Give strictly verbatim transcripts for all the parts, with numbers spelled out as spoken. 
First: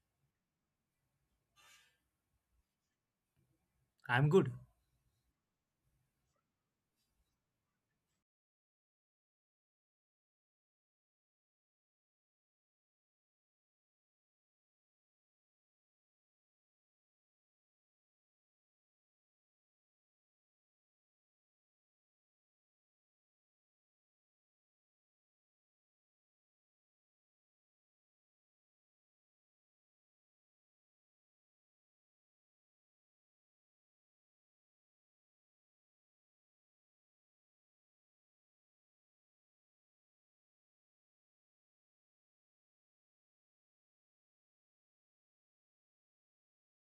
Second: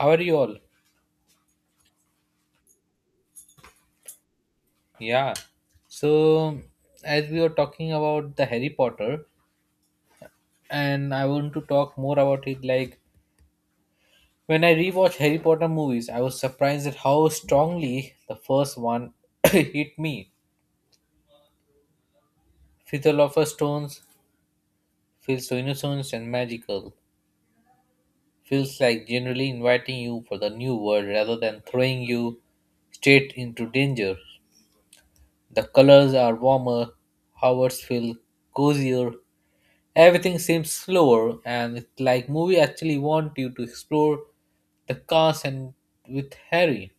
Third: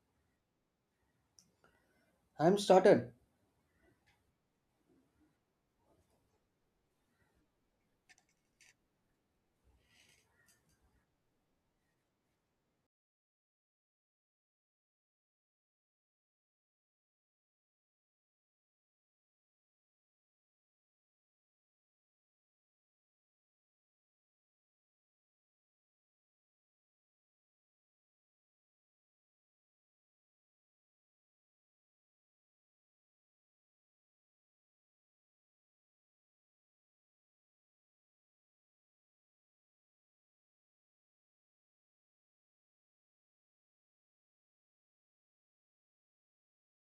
How are you all? I'm started. I'm good. Yeah. So, as we were talking about the Harry Potter, and I want to talk more about it. Like, when I rewatch Harry Potter movies, I was surprised at how strongly the first one hit me. Philosopher Stones feels so innocent and magical. Feels like generally inviting you for the new world rather than throwing you straight into danger. The colors are warmer, Howard's feel cozier, everything seems slower, and it's like movie actually want you to explore the cast and with Harry.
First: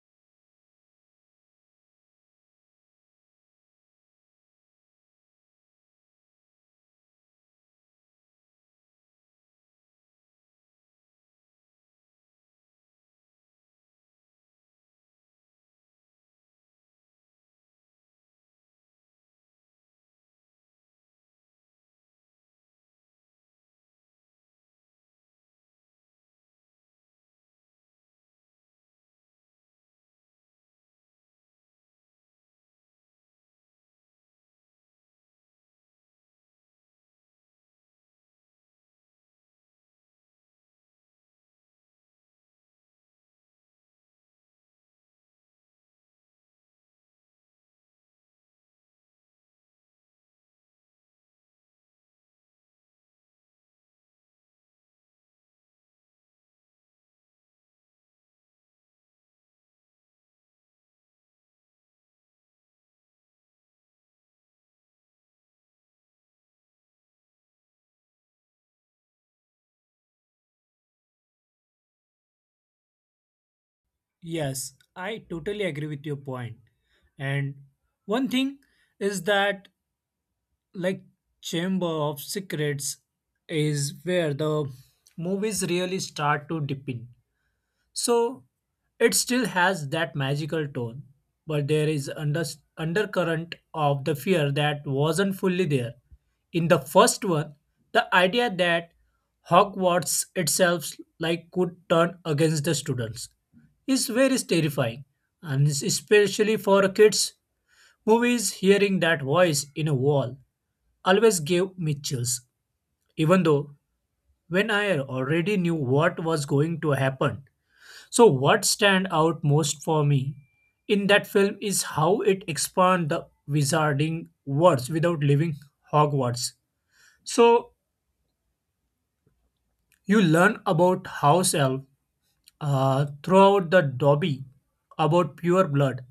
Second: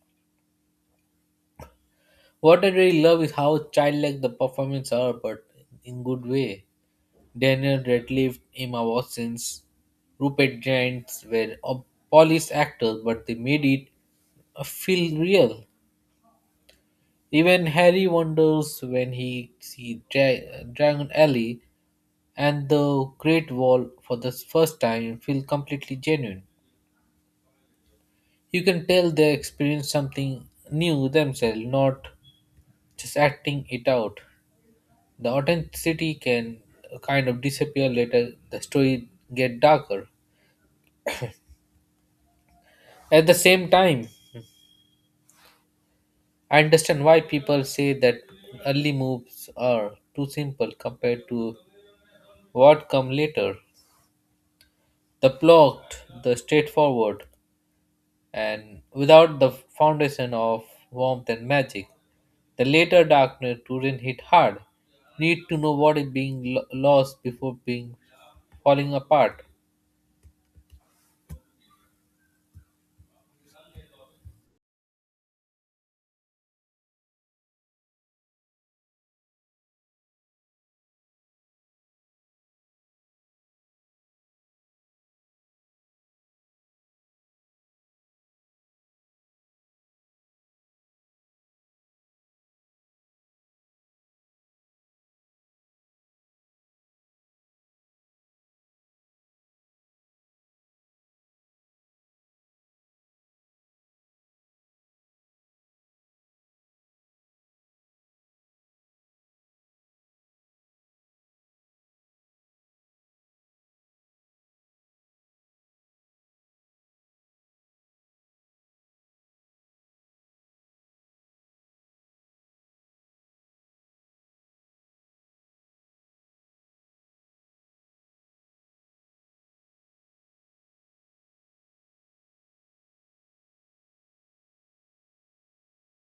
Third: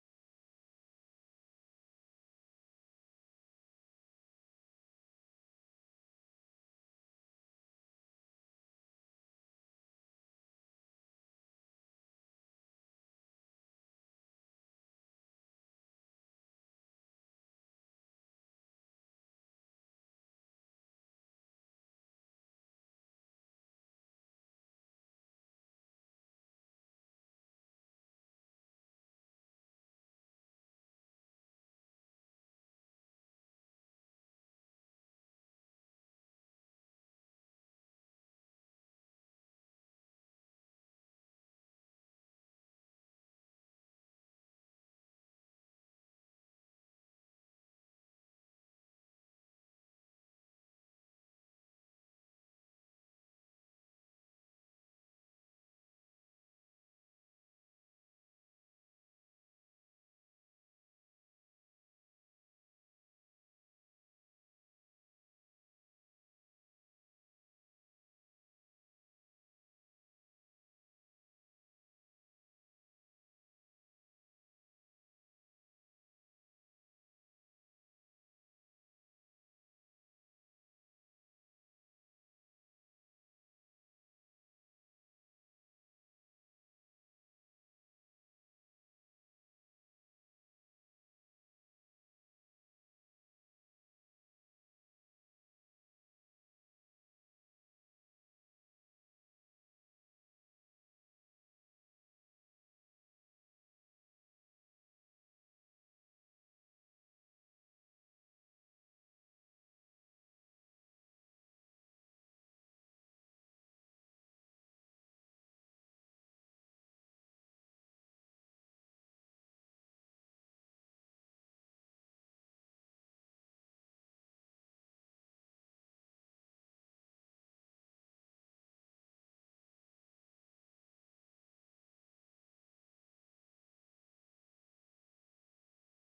What I really love is how childlike the performances are, but in good way. Daniel Radcliffe, Emma Watson, Rupert Grint were all polished actors, but they made it uh, feel real. Even Harry wonders when he sees Dra- Dragon Alley and the Great Wall for the first time and feel completely genuine. You can tell they experience something new themselves, not just acting it out. The authenticity can kind of disappear later, the story get darker. At the same time, I understand why people say that early moves are too simple compared to what come later. The plot, the straightforward, and without the foundation of warmth and magic. The later darkness wouldn't hit hard. Need to know what is being lo- lost before being falling apart. Yes, I totally agree with your point. And one thing is that, like, Chamber of Secrets is where the movies really start to dip in. So it still has that magical tone, but there is under, undercurrent of the fear that wasn't fully there. In the first one, the idea that Hogwarts itself like could turn against the students is very terrifying, and it's especially for kids. Movies hearing that voice in a wall always gave me chills, even though when I already knew what was going to happen. So what stand out most for me in that film is how it expand the wizarding words without leaving Hogwarts. So you learn about house elf uh, throughout the Dobby, about pure blood,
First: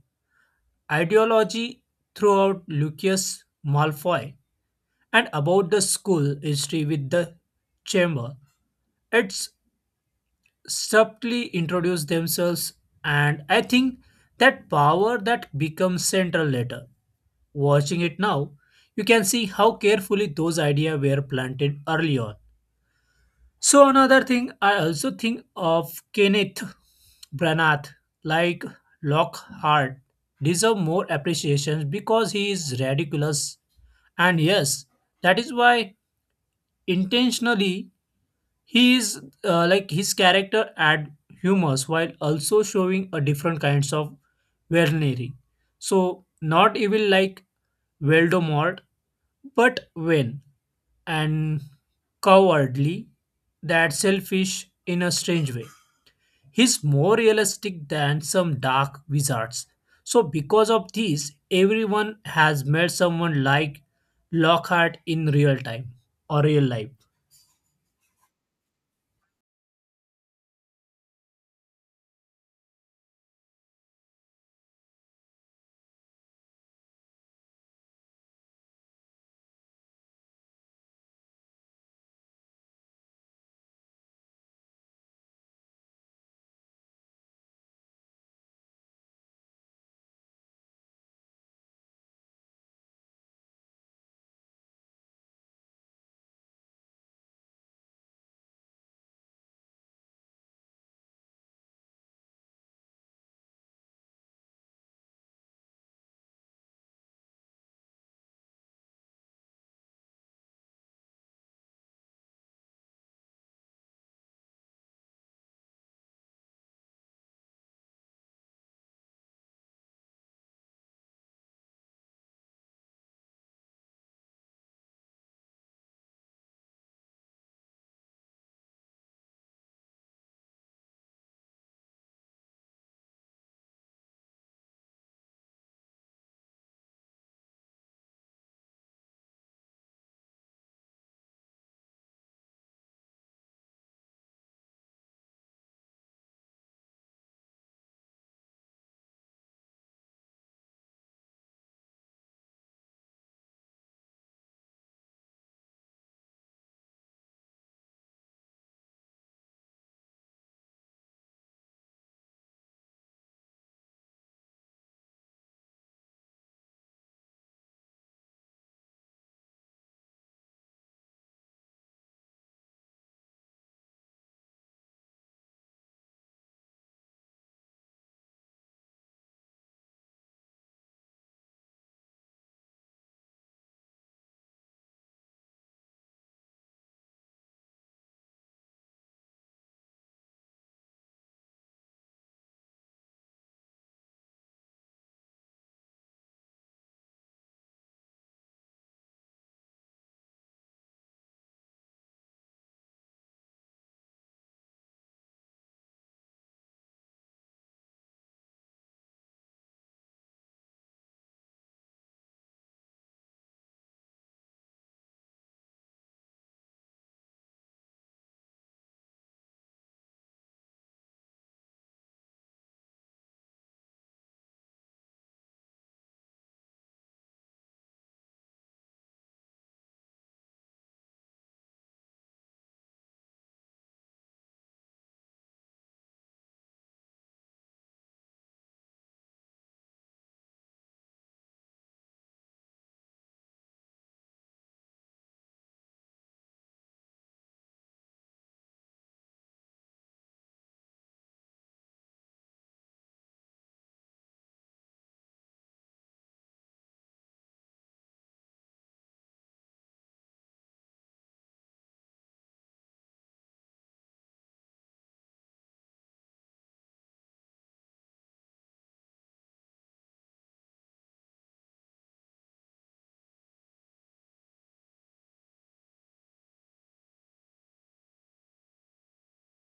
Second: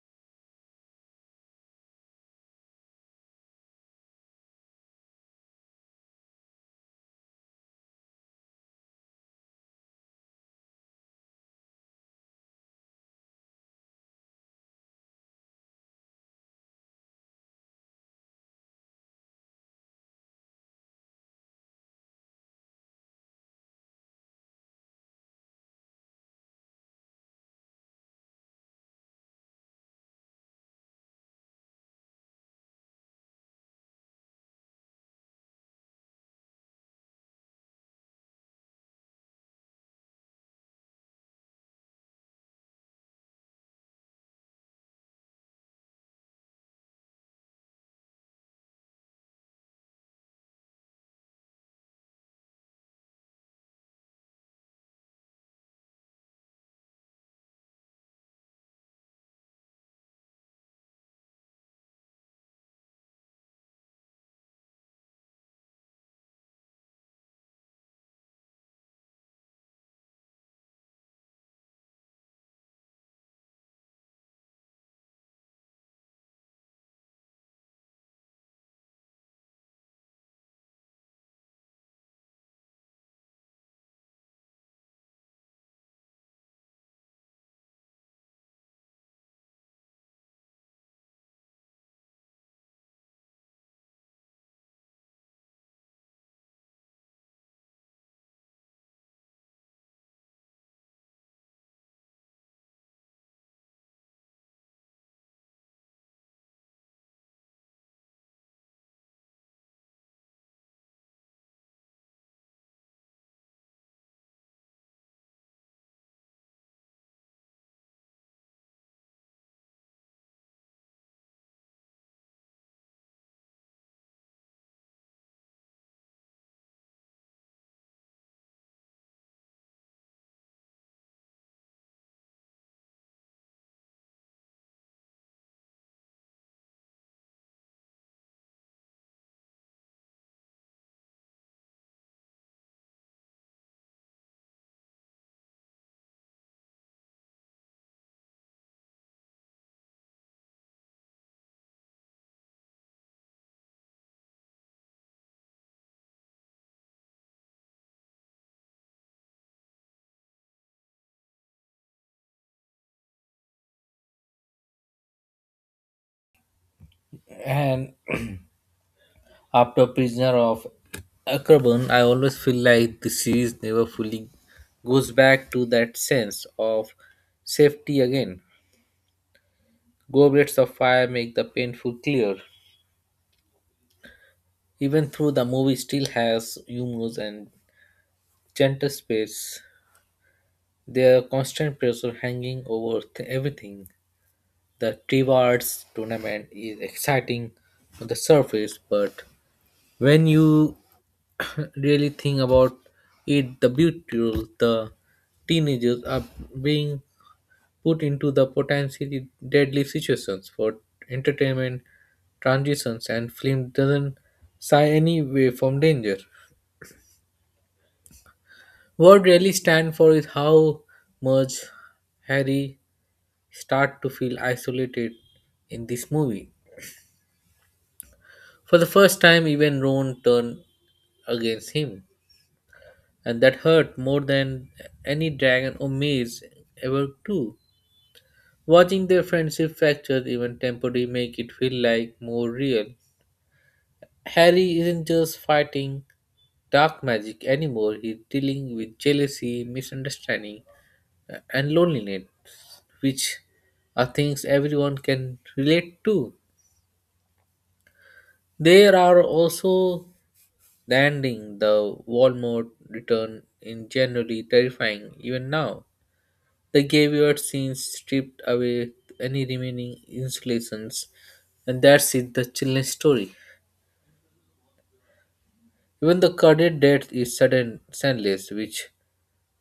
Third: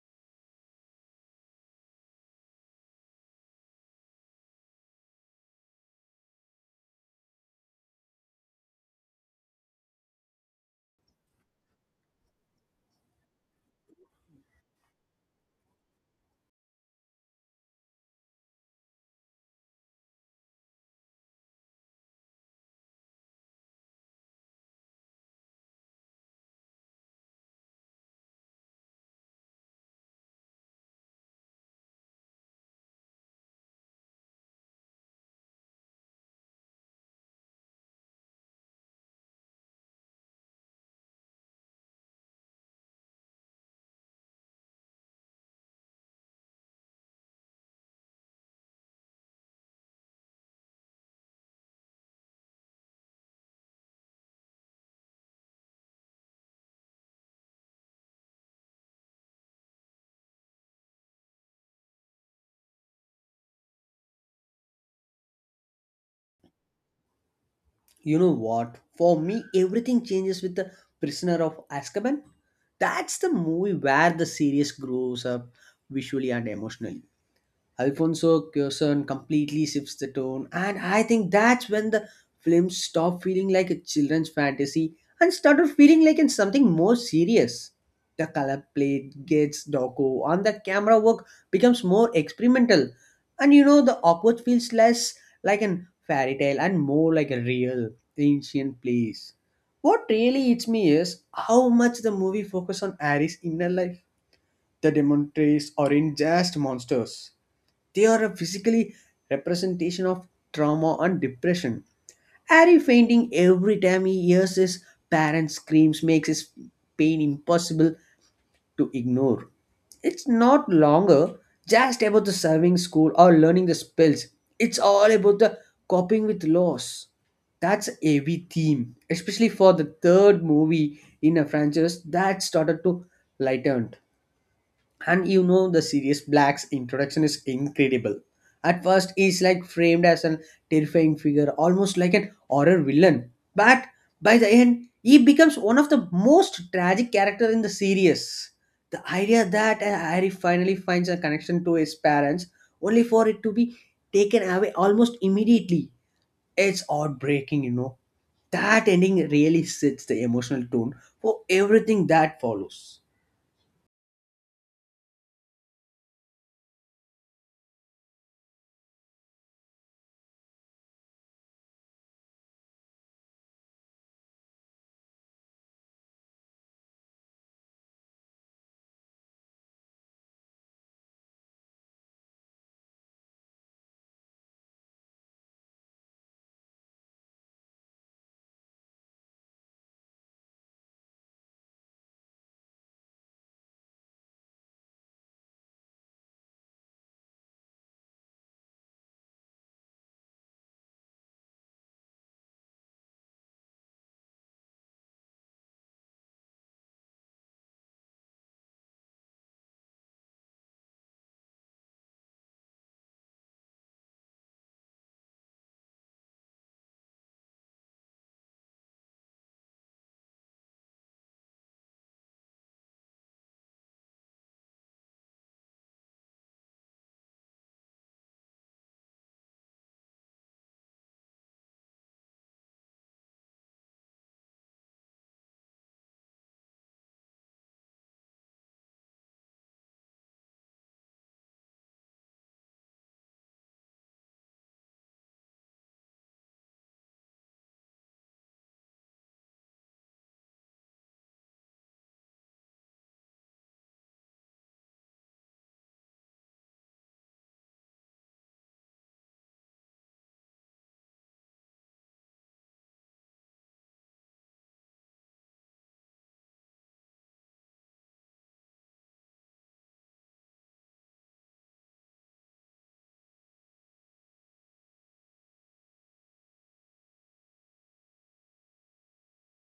ideology throughout Lucius Malfoy, and about the school history with the chamber. It's subtly introduce themselves, and I think that power that becomes central later. Watching it now, you can see how carefully those ideas were planted early on. So another thing I also think of Kenneth Branagh, like Lockhart, deserve more appreciation because he is ridiculous, and yes, that is why intentionally he is uh, like his character add humors while also showing a different kinds of villainy. So not evil like Voldemort, but when and cowardly, that selfish in a strange way. He's more realistic than some dark wizards. So, because of this, everyone has met someone like Lockhart in real time or real life. You know what? For me, everything changes with the Prisoner of Azkaban. That's the movie where the series grows up visually and emotionally. Alfonso Cuarón completely shifts the tone, and I think that's when the film stopped feeling like a children's fantasy and started feeling like it's something more serious. The color plate gets darker, and the camera work becomes more experimental. And you know, the awkward feels less like an fairy tale and more like a real ancient place. What really hits me is how much the movie focuses on Aries' inner life. The demonstrates aren't just monsters. They are a physically representation of trauma and depression. Harry fainting every time he hears his parents' screams makes his pain impossible to ignore. It's not longer just about the serving school or learning the spells. It's all about the coping with loss. That's a heavy theme, especially for the third movie in a franchise that started to lighten. And you know, the serious black's introduction is incredible. At first he's like framed as an terrifying figure, almost like an horror villain, but by the end he becomes one of the most tragic character in the series. The idea that uh, Harry finally finds a connection to his parents, only for it to be taken away almost immediately, it's heartbreaking, you know? That ending really sets the emotional tone for everything that follows. And after Prisoner of Akron, I always feel like the series never fully goes back to that sense of safety again. Goblets of Fire make the painful clear. Even though the movie still has humor and gentle space, there's constant pressure hanging over th- everything. The Triwards tournament is exciting on the surface, but when you really think about it, the beautiful, the teenagers are being put into the potentially deadly situations for entertainment, transitions, and film doesn't shy any way from danger. What really stands for is how much Harry start to feel isolated in this movie. For the first time, even Ron turned against him, and that hurt more than any dragon or maze ever do. Watching their friendship fracture even temporarily make it feel like more real. Harry isn't just fighting dark magic anymore, he's dealing with jealousy, misunderstanding, and loneliness, which are things everyone can relate to. There are also the ending, the Walmart return, in generally terrifying even now. The graveyard scenes stripped away any remaining installations, and that's it, the chilling story. Even the credit death is sudden, senseless, which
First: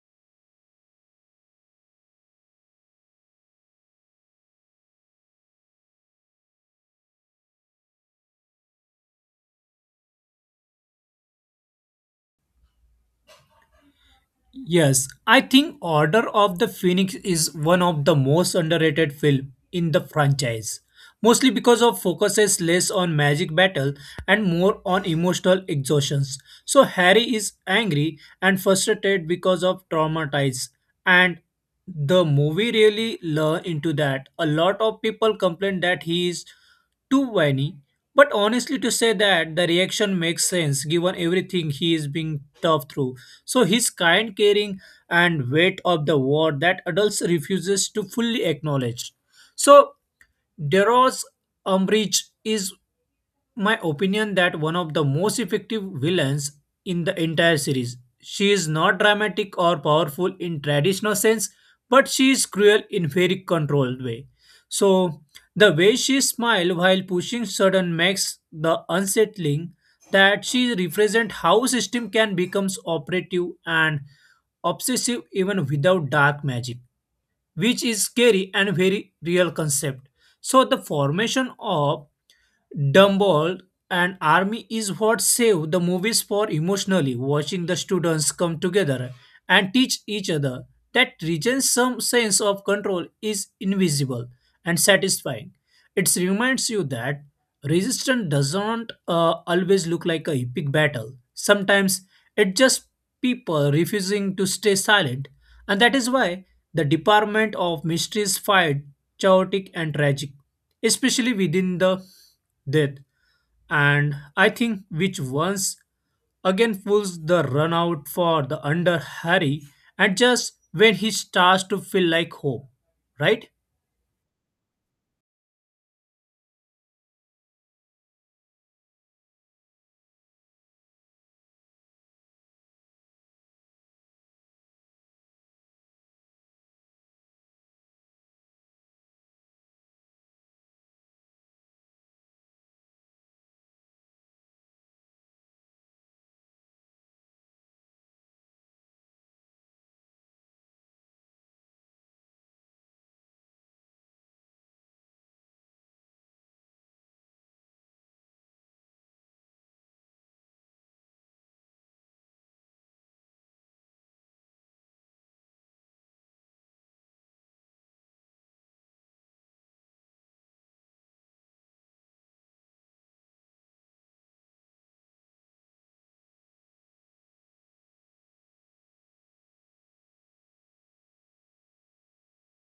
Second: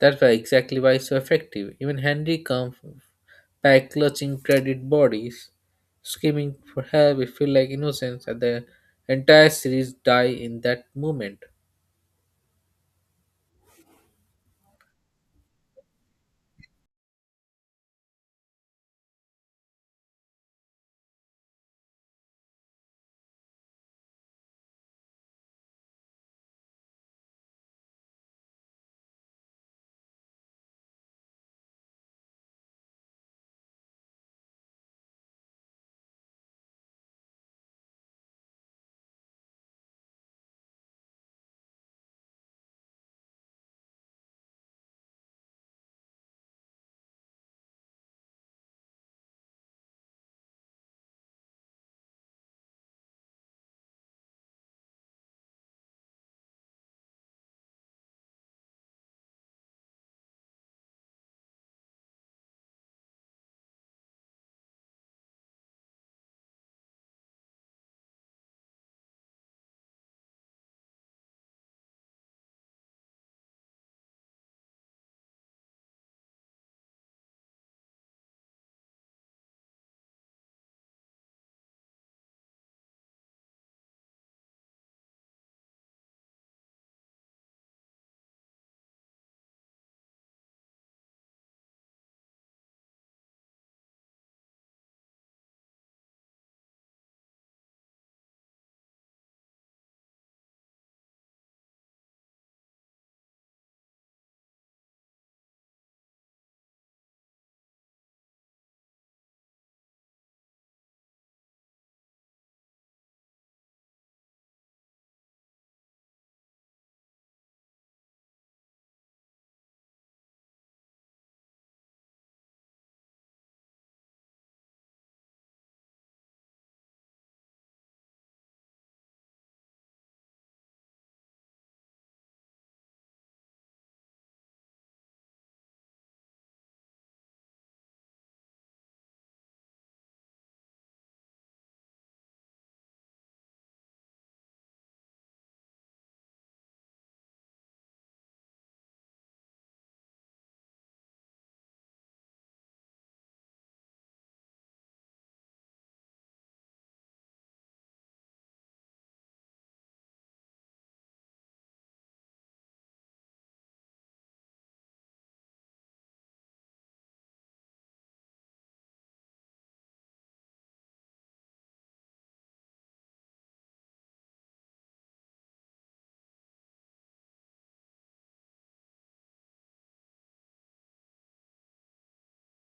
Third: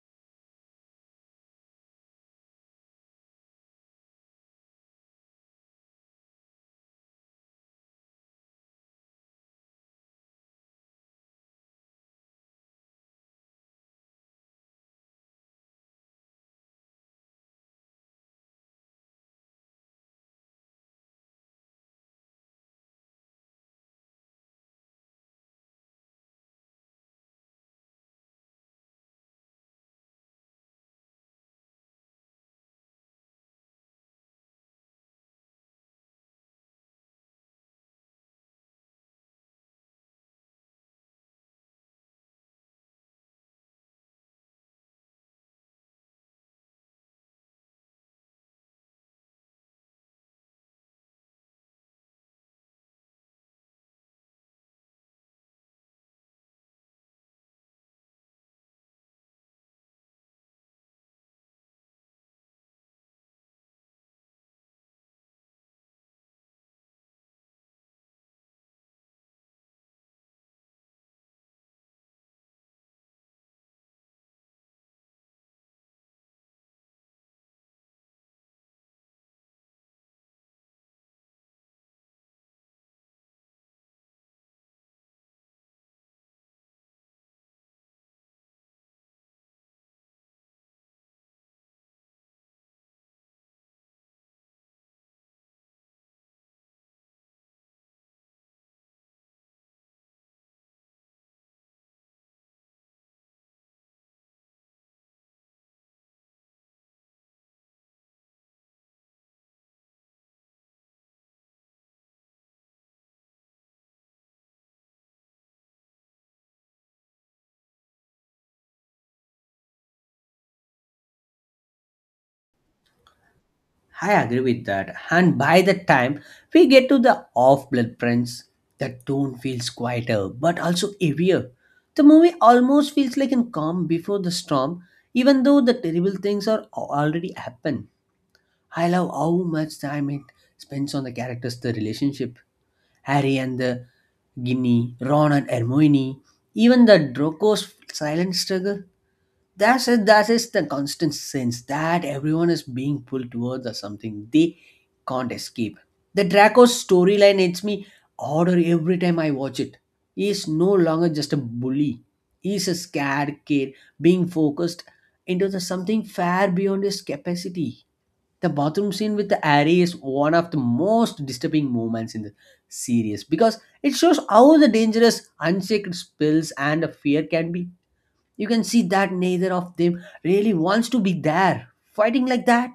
that's why exactly why so effective. Even Henry comes back clutching credit bodies, screaming for help. We feel like innocence, and the entire series die in that moment. Yes, I think Order of the Phoenix is one of the most underrated film in the franchise, mostly because of focuses less on magic battle and more on emotional exhaustions. So Harry is angry and frustrated because of traumatized and the movie really learn into that. A lot of people complain that he is too whiny, but honestly, to say that the reaction makes sense given everything he is being tough through. So his kind, caring, and weight of the war that adults refuses to fully acknowledge. So Deros umbrage is my opinion that one of the most effective villains in the entire series. She is not dramatic or powerful in traditional sense, but she is cruel in very controlled way. So the way she smiles while pushing sudden makes the unsettling that she represents how system can become operative and obsessive even without dark magic, which is scary and very real concept. So the formation of Dumble and Army is what saved the movies for emotionally watching the students come together and teach each other that region some sense of control is invisible and satisfying. It reminds you that resistance doesn't uh, always look like a epic battle. Sometimes it's just people refusing to stay silent and that is why the Department of Mysteries fired chaotic and tragic, especially within the death. And I think which once again pulls the run out for the under Harry and just when he starts to feel like hope, right? I agree with that. And by the time we get to the off blood prints, the tone feels quieter but also heavier. The movie almost feels like a calm before the storm, even though the terrible things are al- already happened. I love how much time it spends on the characters, the relationship. Harry and the Ginny, Ron and Hermione, even the Drogo's silent struggle. That's it. That is the constant sense that everyone is being pulled towards or something they can't escape. The Draco storyline hits me harder every time I watch it. He is no longer just a bully. He is a scared kid being focused into the something far beyond his capacity. The bathroom scene with the Ari is one of the most disturbing moments in the series because it shows how the dangerous, unsacred spells and fear can be. You can see that neither of them really wants to be there, fighting like that.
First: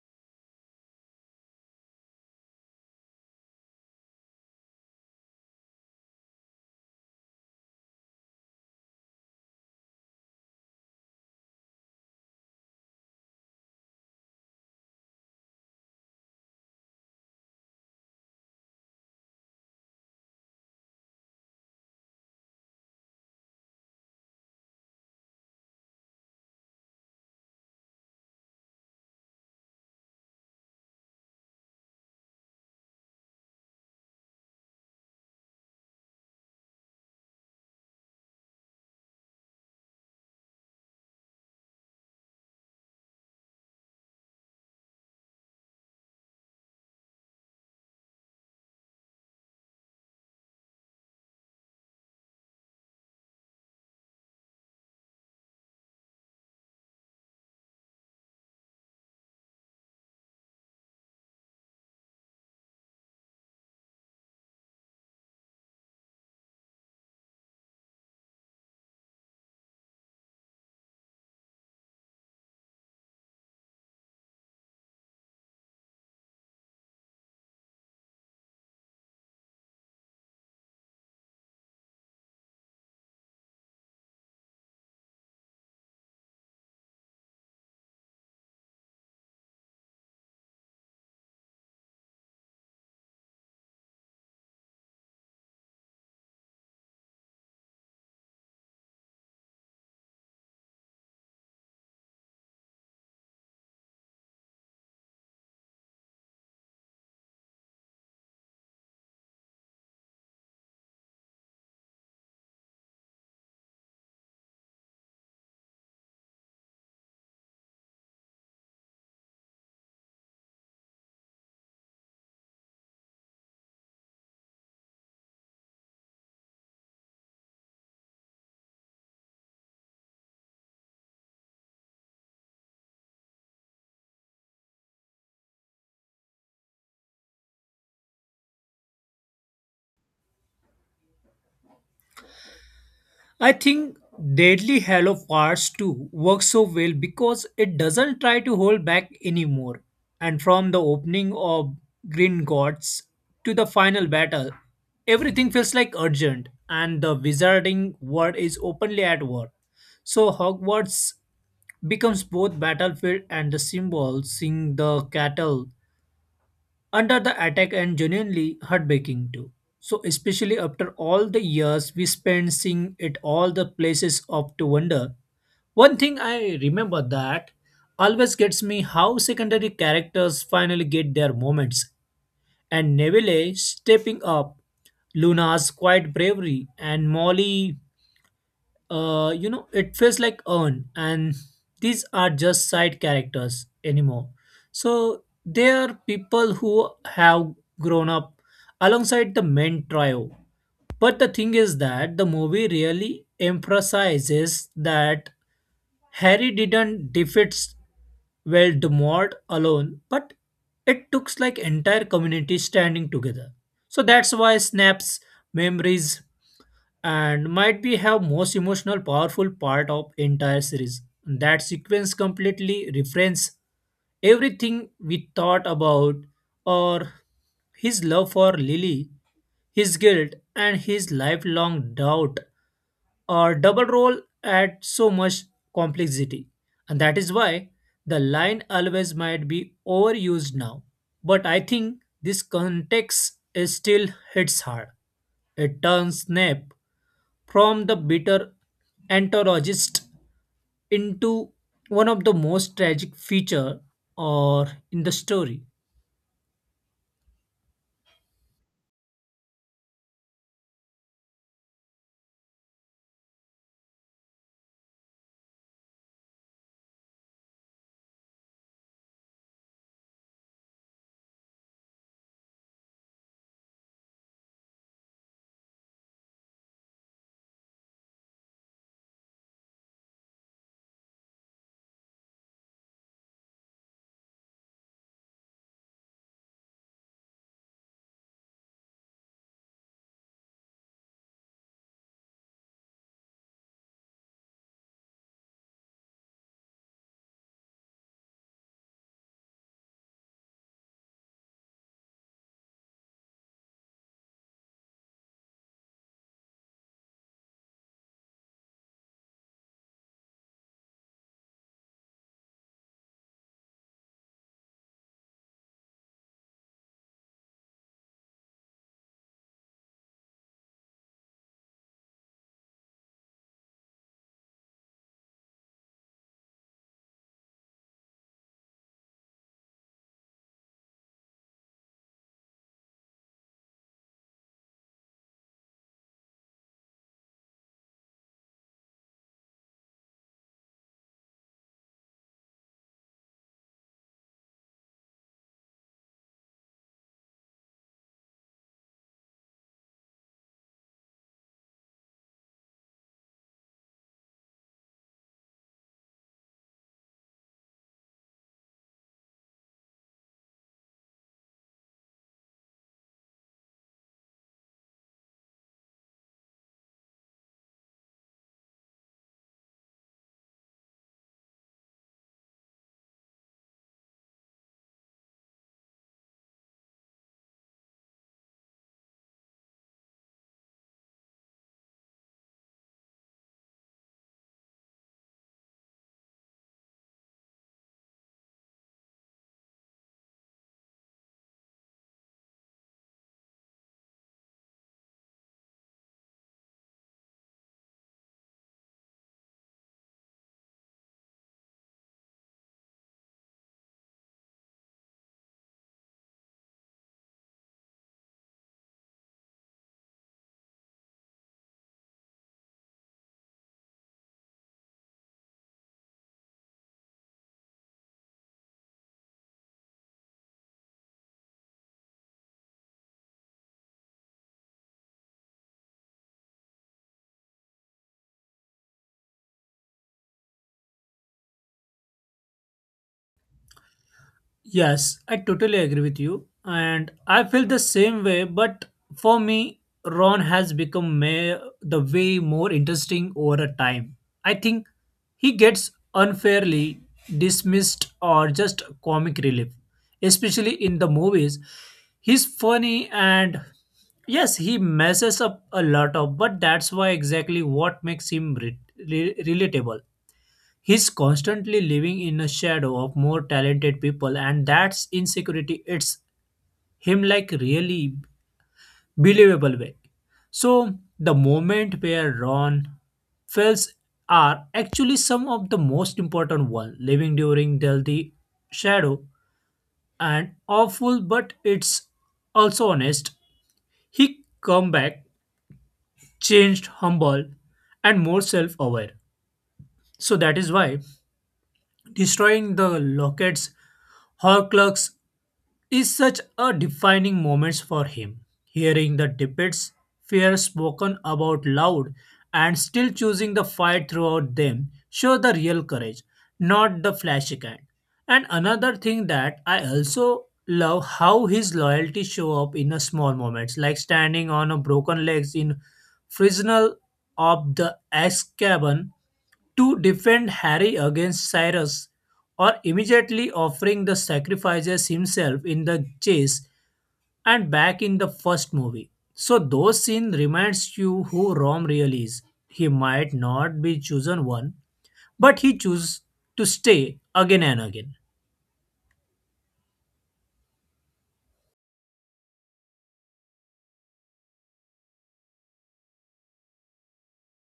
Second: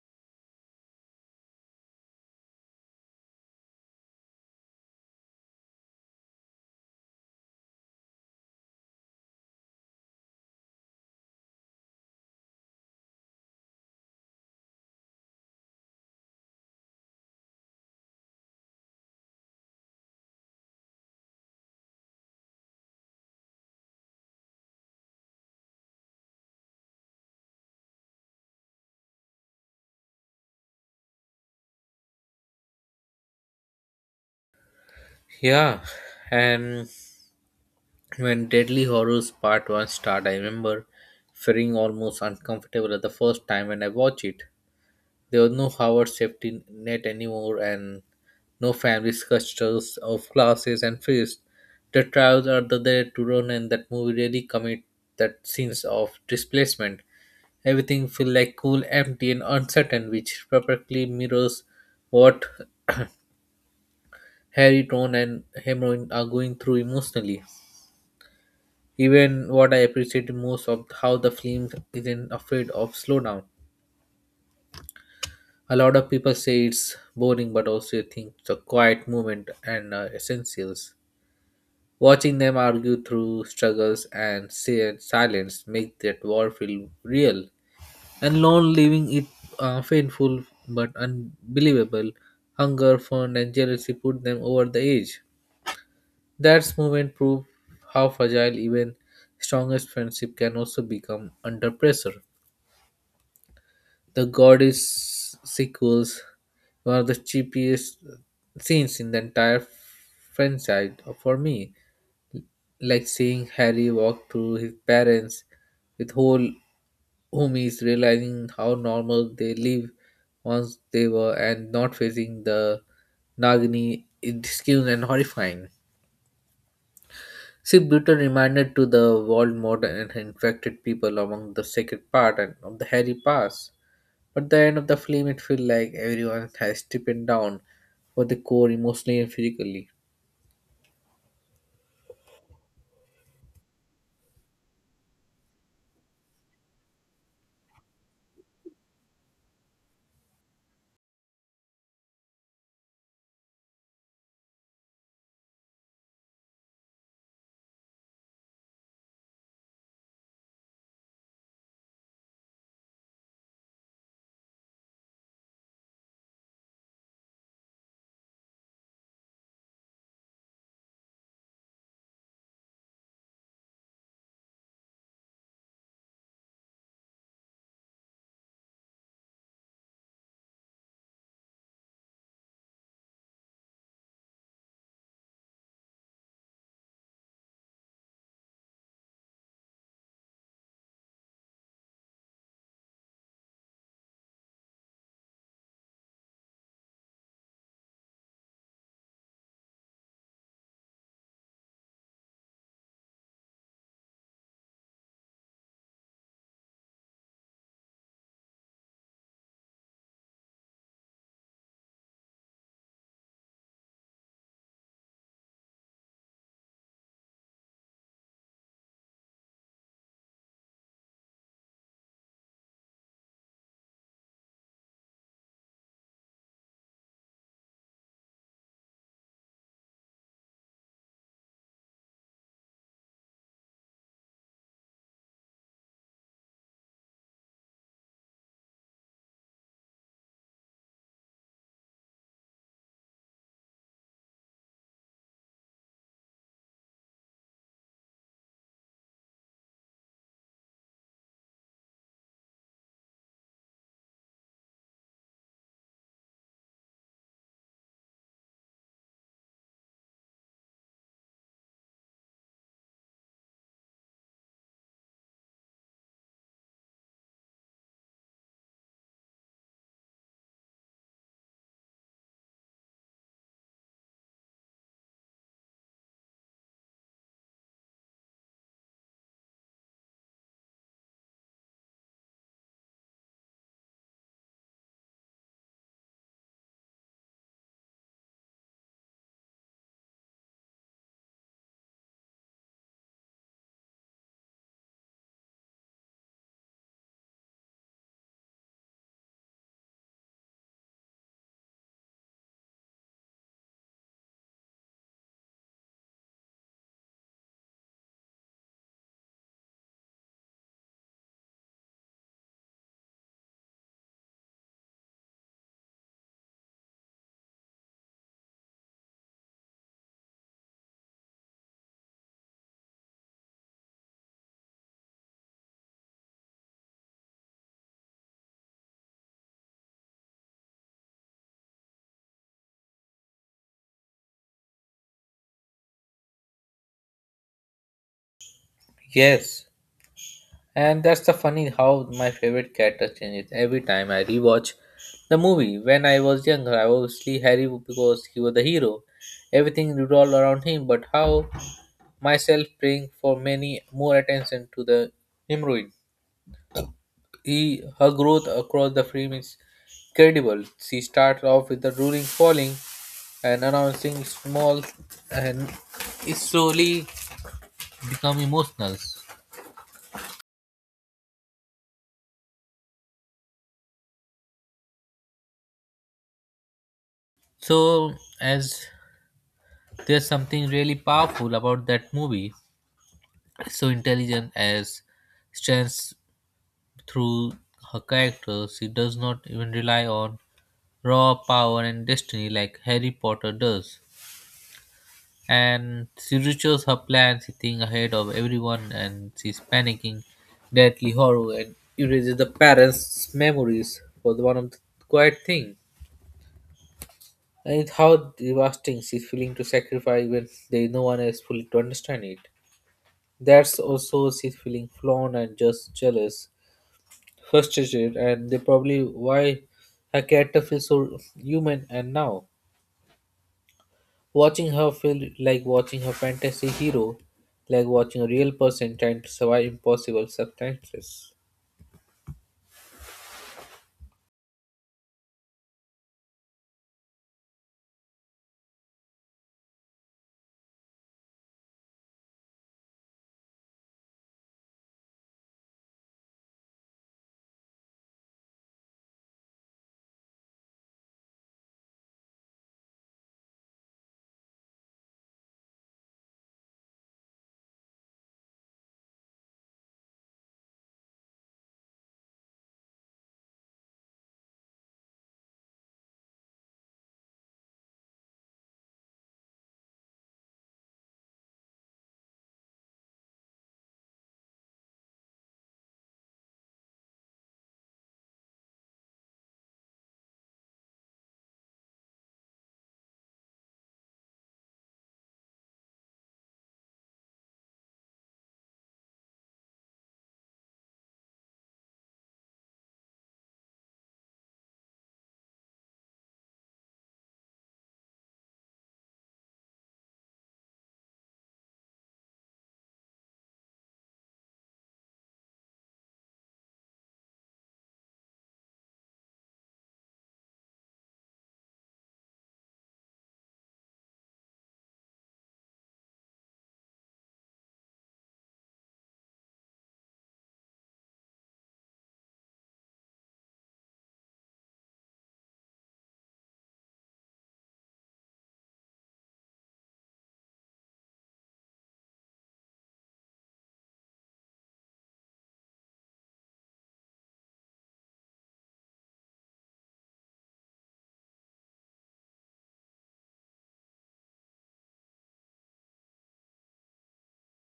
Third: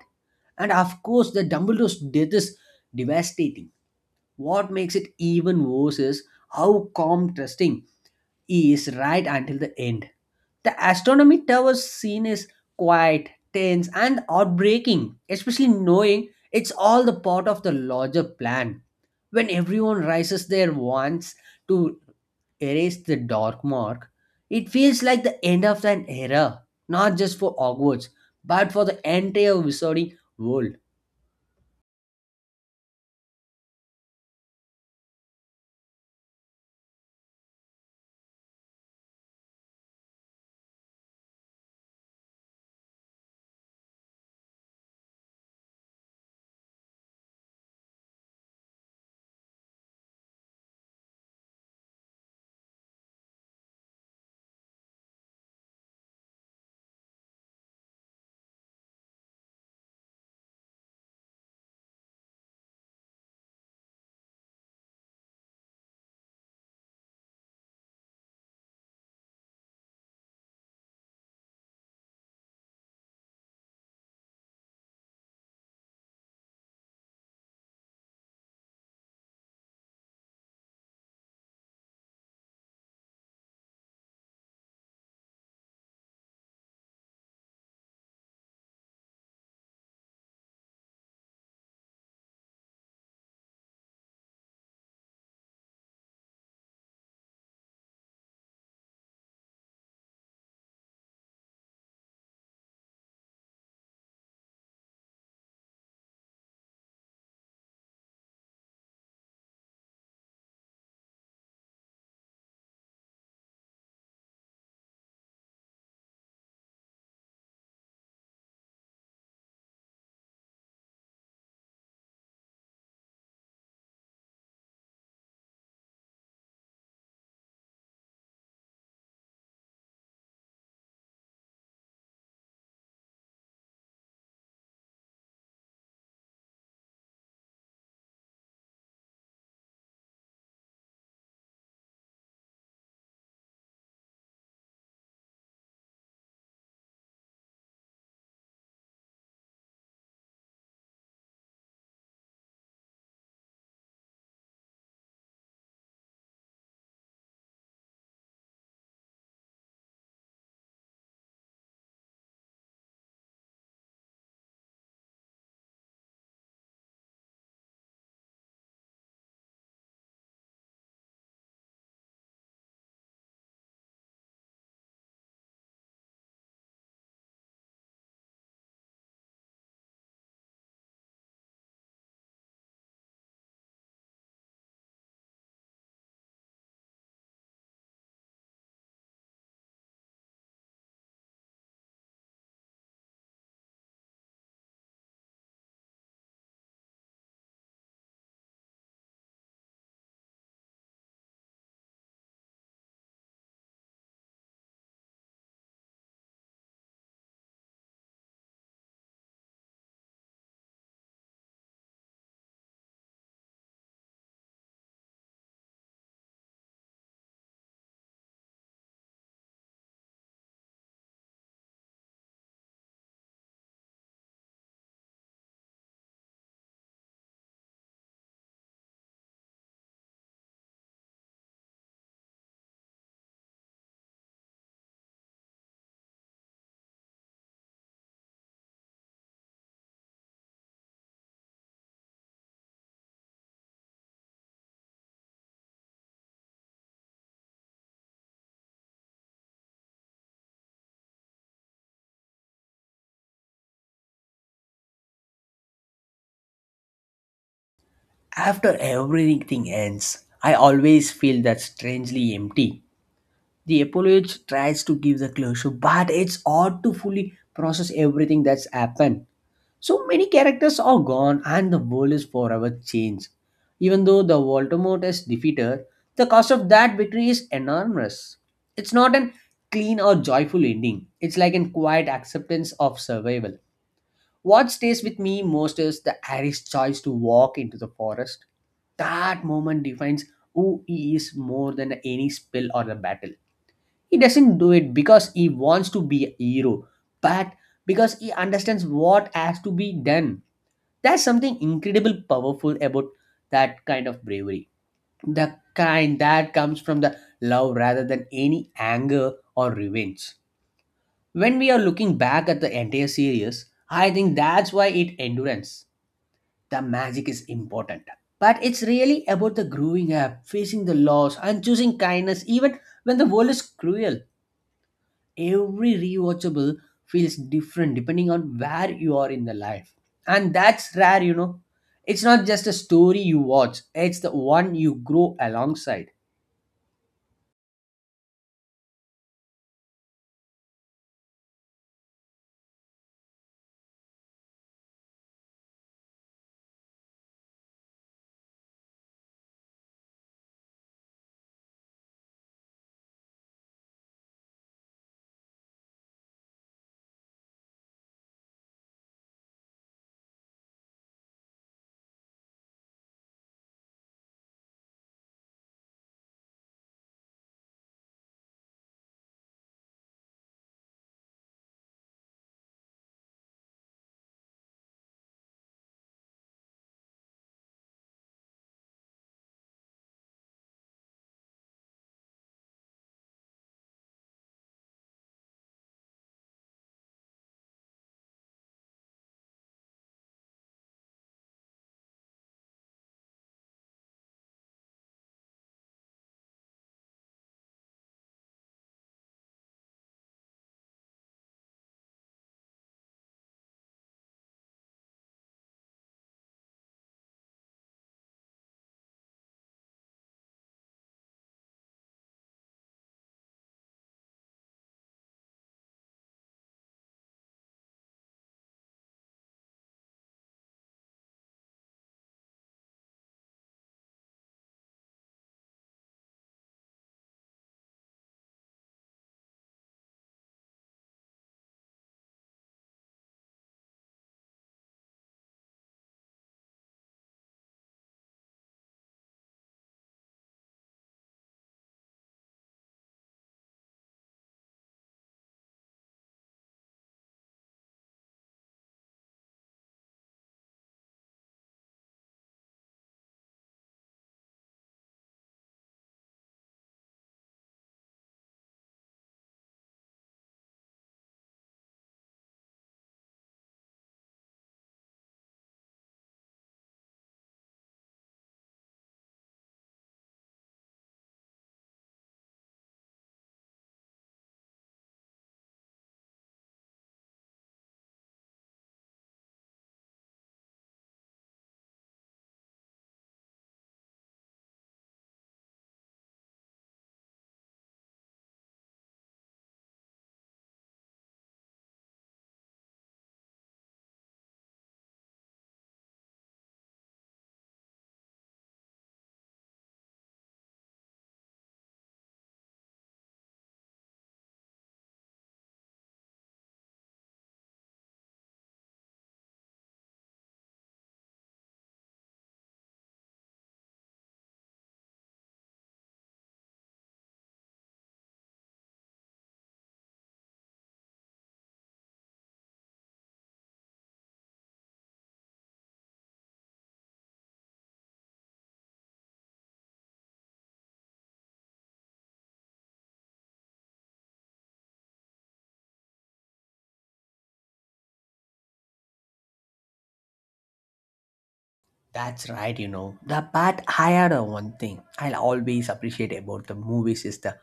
And of course, the Dumbledore's death is devastating. What makes it even worse is how calm trusting he is right until the end. The astronomy tower scene is quiet, tense, and heartbreaking, especially knowing it's all the part of the larger plan. When everyone rises there once to erase the dark mark, it feels like the end of an era, not just for Hogwarts, but for the entire wizarding world. Yeah, and when Deadly Horrors Part one started, I remember feeling almost uncomfortable at the first time when I watched it. There was no Howard safety net anymore and no family structures of classes and fears. The trials are the there to run and that movie really commit that sense of displacement. Everything feel like cool, empty and uncertain, which perfectly mirrors what Harry, Ron and Hermione are going through emotionally. Even what I appreciate most of how the film isn't afraid of slowdown. A lot of people say it's boring, but also you think it's a quiet moment and uh, essentials. Watching them argue through struggles and say silence make that war feel real. And long leaving it uh, painful but unbelievable. Hunger, fun, and jealousy put them over the edge. That moment proved how fragile even strongest friendship can also become under pressure. The Goddess sequels were the cheapest scenes in the entire franchise for me, like seeing Harry walk through his parents with whole homies, realizing how normal they live once they were, and not facing the Nagini. It's cute and horrifying. See, Brutal reminded to the world modern and infected people among the sacred part and of the hairy past. But the end of the film, it feels like everyone has stripped down for the core emotionally and physically. I think Deadly Hallow Parts two works so well because it doesn't try to hold back anymore. And from the opening of Green Gods to the final battle, everything feels like urgent and the wizarding world is openly at war. So Hogwarts becomes both battlefield and the symbol, seeing the cattle under the attack and genuinely heartbreaking too. So especially after all the years we spent seeing it all the places of to wonder. One thing I remember that always gets me how secondary characters finally get their moments and Neville stepping up, Luna's quiet bravery and Molly uh, you know, it feels like earn, and these are just side characters anymore. So they are people who have grown up alongside the main trio. But the thing is that the movie really emphasizes that Harry didn't defeat Voldemort alone, but it took like entire community standing together. So that's why Snap's memories and might be have most emotional powerful part of entire series that sequence completely refrains everything we thought about or his love for Lily, his guilt and his lifelong doubt, or double role at so much complexity, and that is why the line always might be overused now, but I think this context is still hits hard. It turns Snape from the bitter antagonist into one of the most tragic feature or in the story. After everything ends, I always feel that strangely empty. The apologist tries to give the closure, but it's hard to fully process everything that's happened. So many characters are gone and the world is forever changed. Even though the Voldemort is defeated, the cost of that victory is enormous. It's not an clean or joyful ending, it's like a quiet acceptance of survival. What stays with me most is the Harry's choice to walk into the forest. That moment defines who he is more than any spell or the battle. He doesn't do it because he wants to be a hero, but because he understands what has to be done. There's something incredible powerful about that kind of bravery. The kind that comes from the love rather than any anger or revenge. When we are looking back at the entire series, I think that's why it endurance. The magic is important. But it's really about the growing up, facing the loss, and choosing kindness even when the world is cruel. Every rewatchable feels different depending on where you are in the life, and that's rare, you know. It's not just a story you watch, it's the one you grow alongside. Yes, and that's the funny how my favorite character changes every time I rewatch the movie. When I was younger, I obviously Harry because he was the hero. Everything revolved around him, but how myself praying for many more attention to the hemorrhoid. He, her growth across the frame is credible. She starts off with the ruling falling and announcing small and is slowly become emotional. So as there's something really powerful about that movie. So intelligent as stands through her character, she does not even rely on raw power and destiny like Harry Potter does. And she reaches her plan, she ahead of everyone, and she's panicking, deadly horror, and erases the parents' memories for the one of the quiet thing. And it's how devastating she's feeling to sacrifice when there is no one else fully to understand it. That's also she's feeling flown and just jealous, frustrated, and they probably why her character feels so human and now. Watching her felt like watching a fantasy hero, like watching a real person trying to survive impossible circumstances. Yes, I totally agree with you, and I feel the same way. But for me, Ron has become may- the way more interesting over a time. I think he gets unfairly dismissed or just comic relief, especially in the movies. He's funny and yes, he messes up a lot of, but that's why exactly what makes him re- re- relatable. He's constantly living in a shadow of more talented people, and that's insecurity. It's him like really believable way. So the moment where Ron fails are actually some of the most important one living during the shadow and awful, but it's also honest. He come back changed, humble, and more self-aware. So that is why destroying the lockets Horcrux is such a defining moment for him. Hearing the debates, fear spoken about loud, and still choosing the fight throughout them show the real courage, not the flashy kind. And another thing that I also love how his loyalty show up in a small moments, like standing on a broken legs in Frisnal of the Axe Cabin to defend Harry against Cyrus or immediately offering the sacrifices himself in the chase and back in the first movie. So those scene reminds you who Rom really is. He might not be chosen one, but he chooses to stay again and again. That's right. You know the part, I had a one thing I'll always appreciate about the movies is the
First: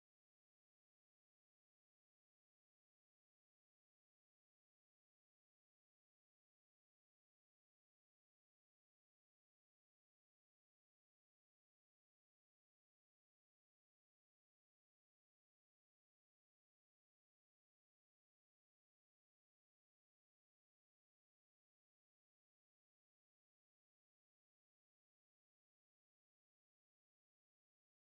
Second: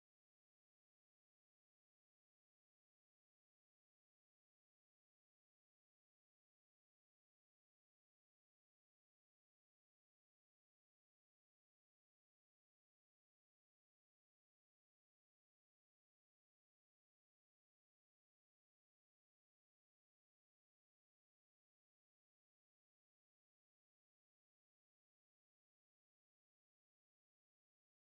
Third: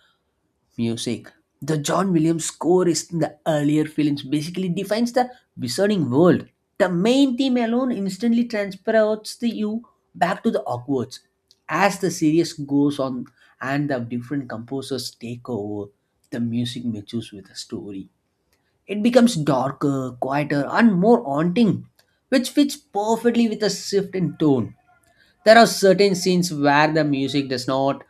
music. The John Williams score is in the earlier films basically defines the wizarding world. The main theme alone instantly transports the you back to the Hogwarts. As the series goes on and the different composers take over, the music matches with the story. It becomes darker, quieter, and more haunting, which fits perfectly with the shift in tone. There are certain scenes where the music does not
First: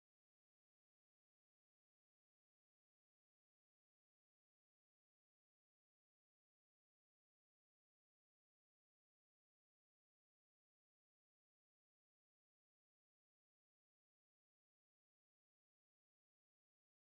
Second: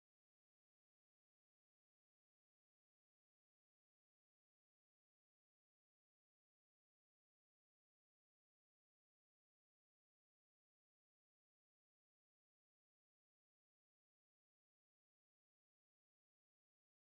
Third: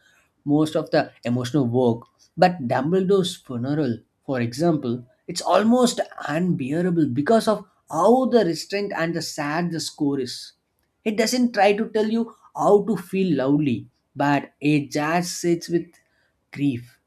most of the emotional work. But Dumbledore's funeral, for example, it's almost unbearable because of how the restraint and the sad the score is. It doesn't try to tell you how to feel loudly, but it just sits with grief.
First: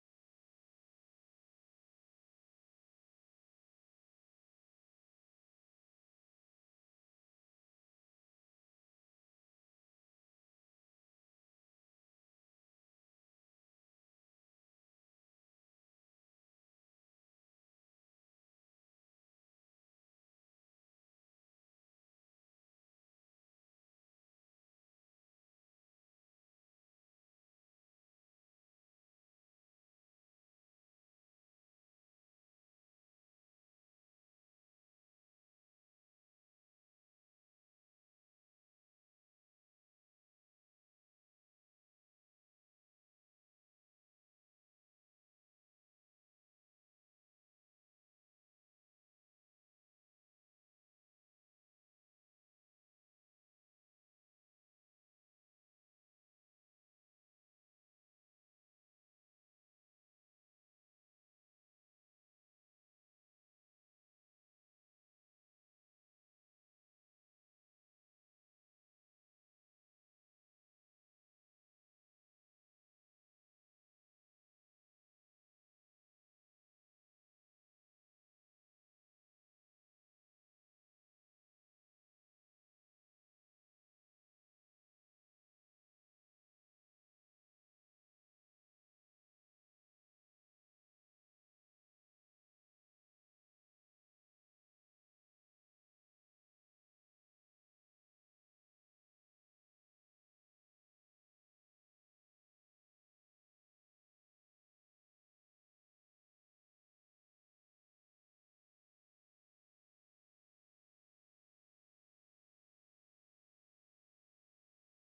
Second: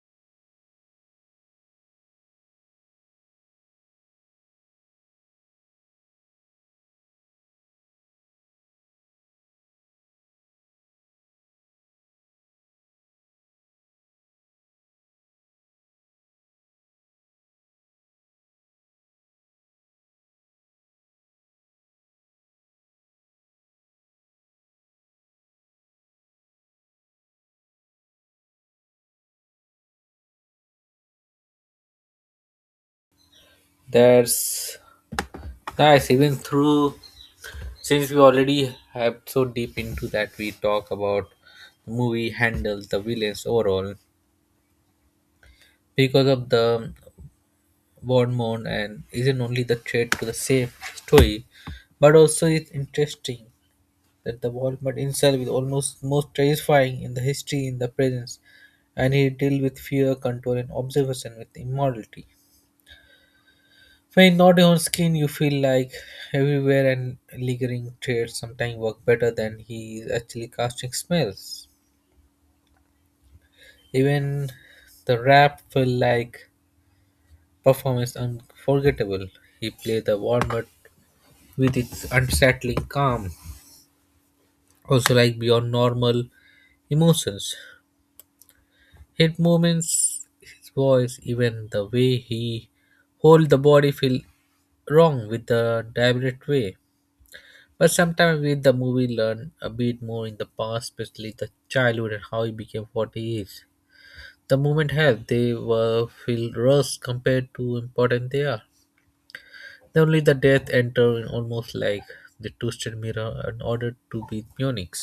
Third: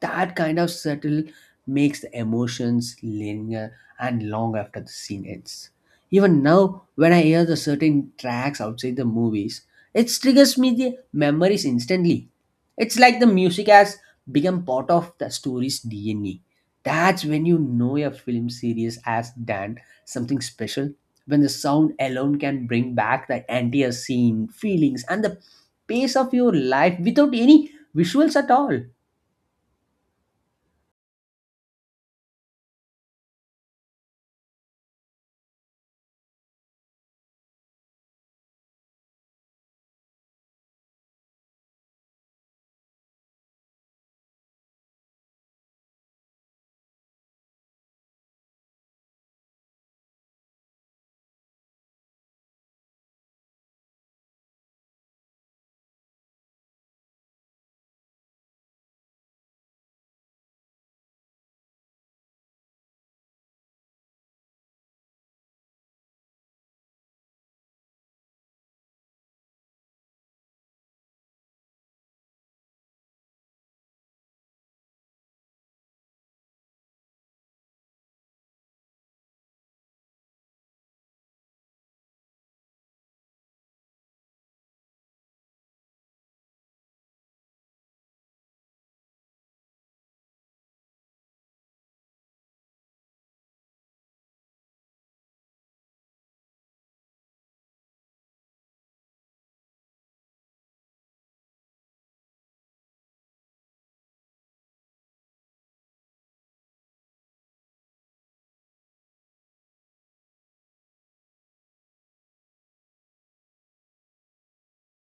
That kind of subtle makes the emotions linger and long after the scene ends. Even now, when I hear the certain tracks outside the movies, it triggers me the memories instantly. It's like the music has become part of the story's D N A. That's when you know a film series has done something special, when the sound alone can bring back the entire scene, feelings, and the pace of your life without any visuals at all. That's nice. Even through since we already have so deep into that, we talk about movie handles the villains overall because of the Bond mode and isn't only the threat to the safe story, but also it's interesting that the Walmart himself is almost most terrifying in the history in the presence, and he deal with fear, control, and observation with immorality. When not your own skin, you feel like everywhere and lingering traits sometimes work better than he is actually casting smells. Even the rap felt like performance unforgettable. He played the Walmart with its unsettling calm, also like beyond normal emotions. His movements, his voice, even the way he hold the body feel wrong with the deliberate way. But sometimes with the movie learn a bit more in the past, especially the childhood and how he became what he is. The movement help they were feel worse compared to important they are. Then only the death enter in almost like the twisted mirror in order to be Munich.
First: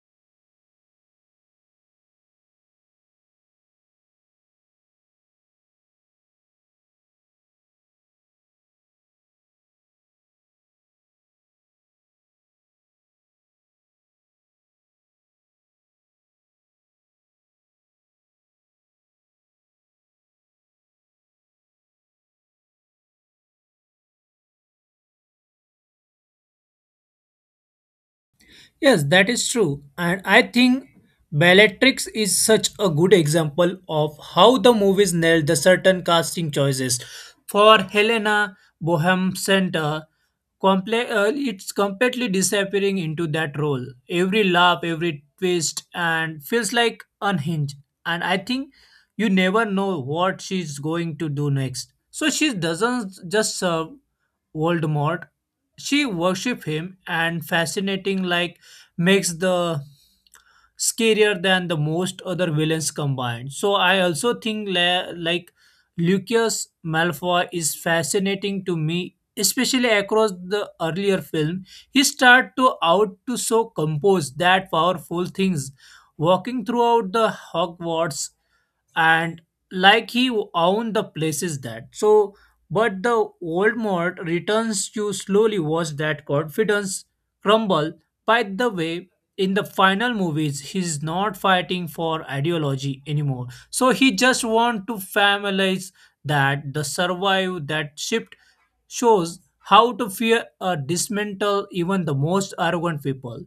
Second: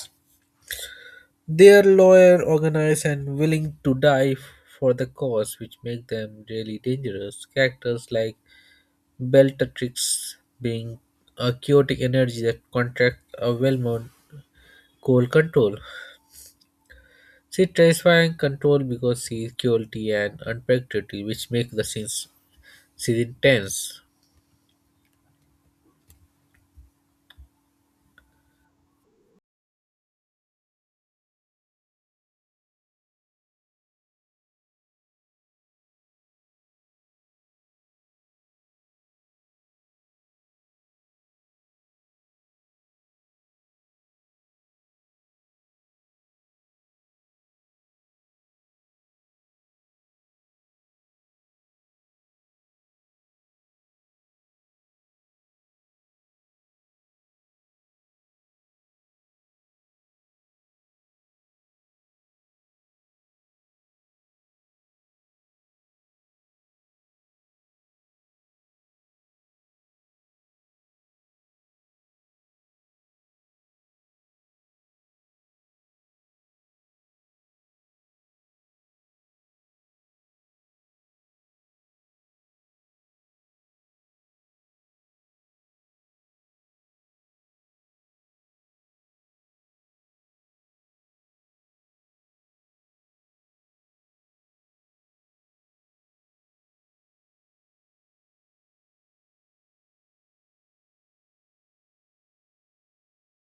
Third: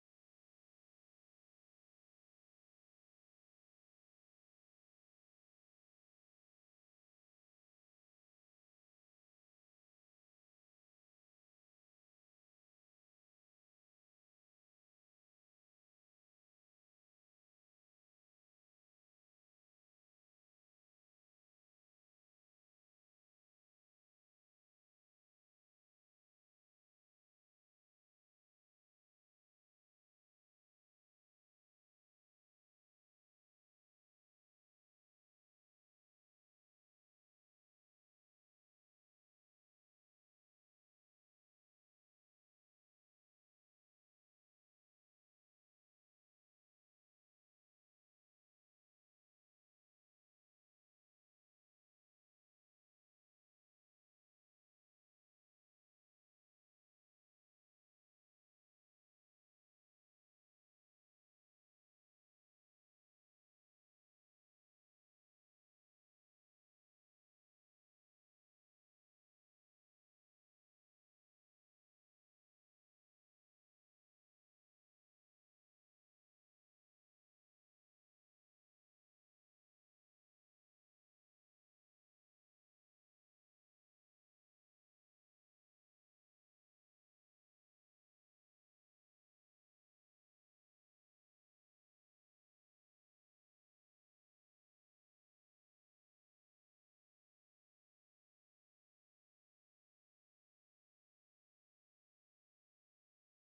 They're loyal, organized, and willing to die f- for the cause, which make them really dangerous. Characters like Beltatrix being a chaotic energy that contracts a well-known coal control. She tries control because she is cruelty and unpredictability, which make the scenes series intense. Yes, that is true. And I think Bellatrix is such a good example of how the movies nailed the certain casting choices. For Helena Bohem Center, comple- uh, it's completely disappearing into that role. Every laugh, every twist, and feels like unhinged. And I think you never know what she's going to do next. So she doesn't just serve Voldemort, she worship him and fascinating like makes the scarier than the most other villains combined. So I also think la- like Lucius Malfoy is fascinating to me, especially across the earlier film. He start to out to so compose that powerful things walking throughout the Hogwarts, and like he owned the places that so, but the old mod returns to slowly watch that confidence crumble. By the way, in the final movies he's not fighting for ideology anymore, so he just want to familiarize that the survive that shift shows how to fear a dismantle even the most arrogant people.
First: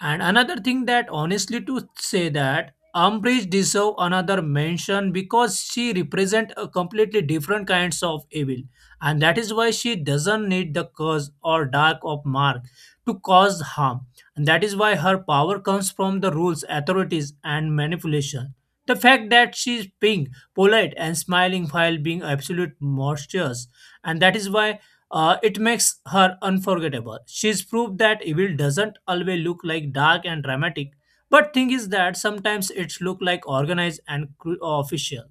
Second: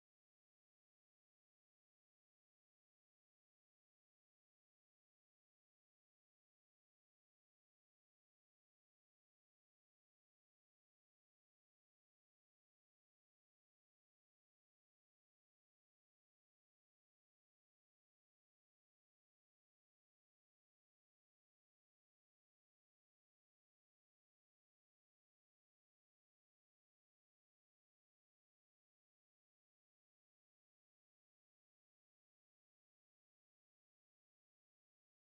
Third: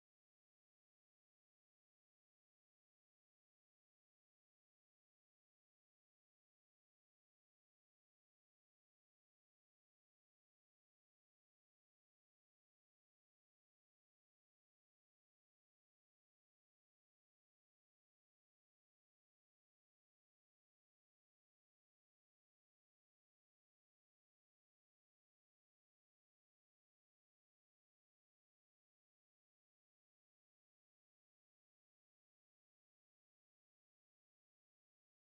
And another thing that honestly to say that Ambridge deserve another mention because she represent a completely different kinds of evil, and that is why she doesn't need the curse or dark of mark to cause harm, and that is why her power comes from the rules, authorities, and manipulation. The fact that she is pink, polite, and smiling while being absolute monstrous and that is why uh, it makes her unforgettable. She's proved that evil doesn't always look like dark and dramatic, but thing is that sometimes it's look like organized and cru- uh, official,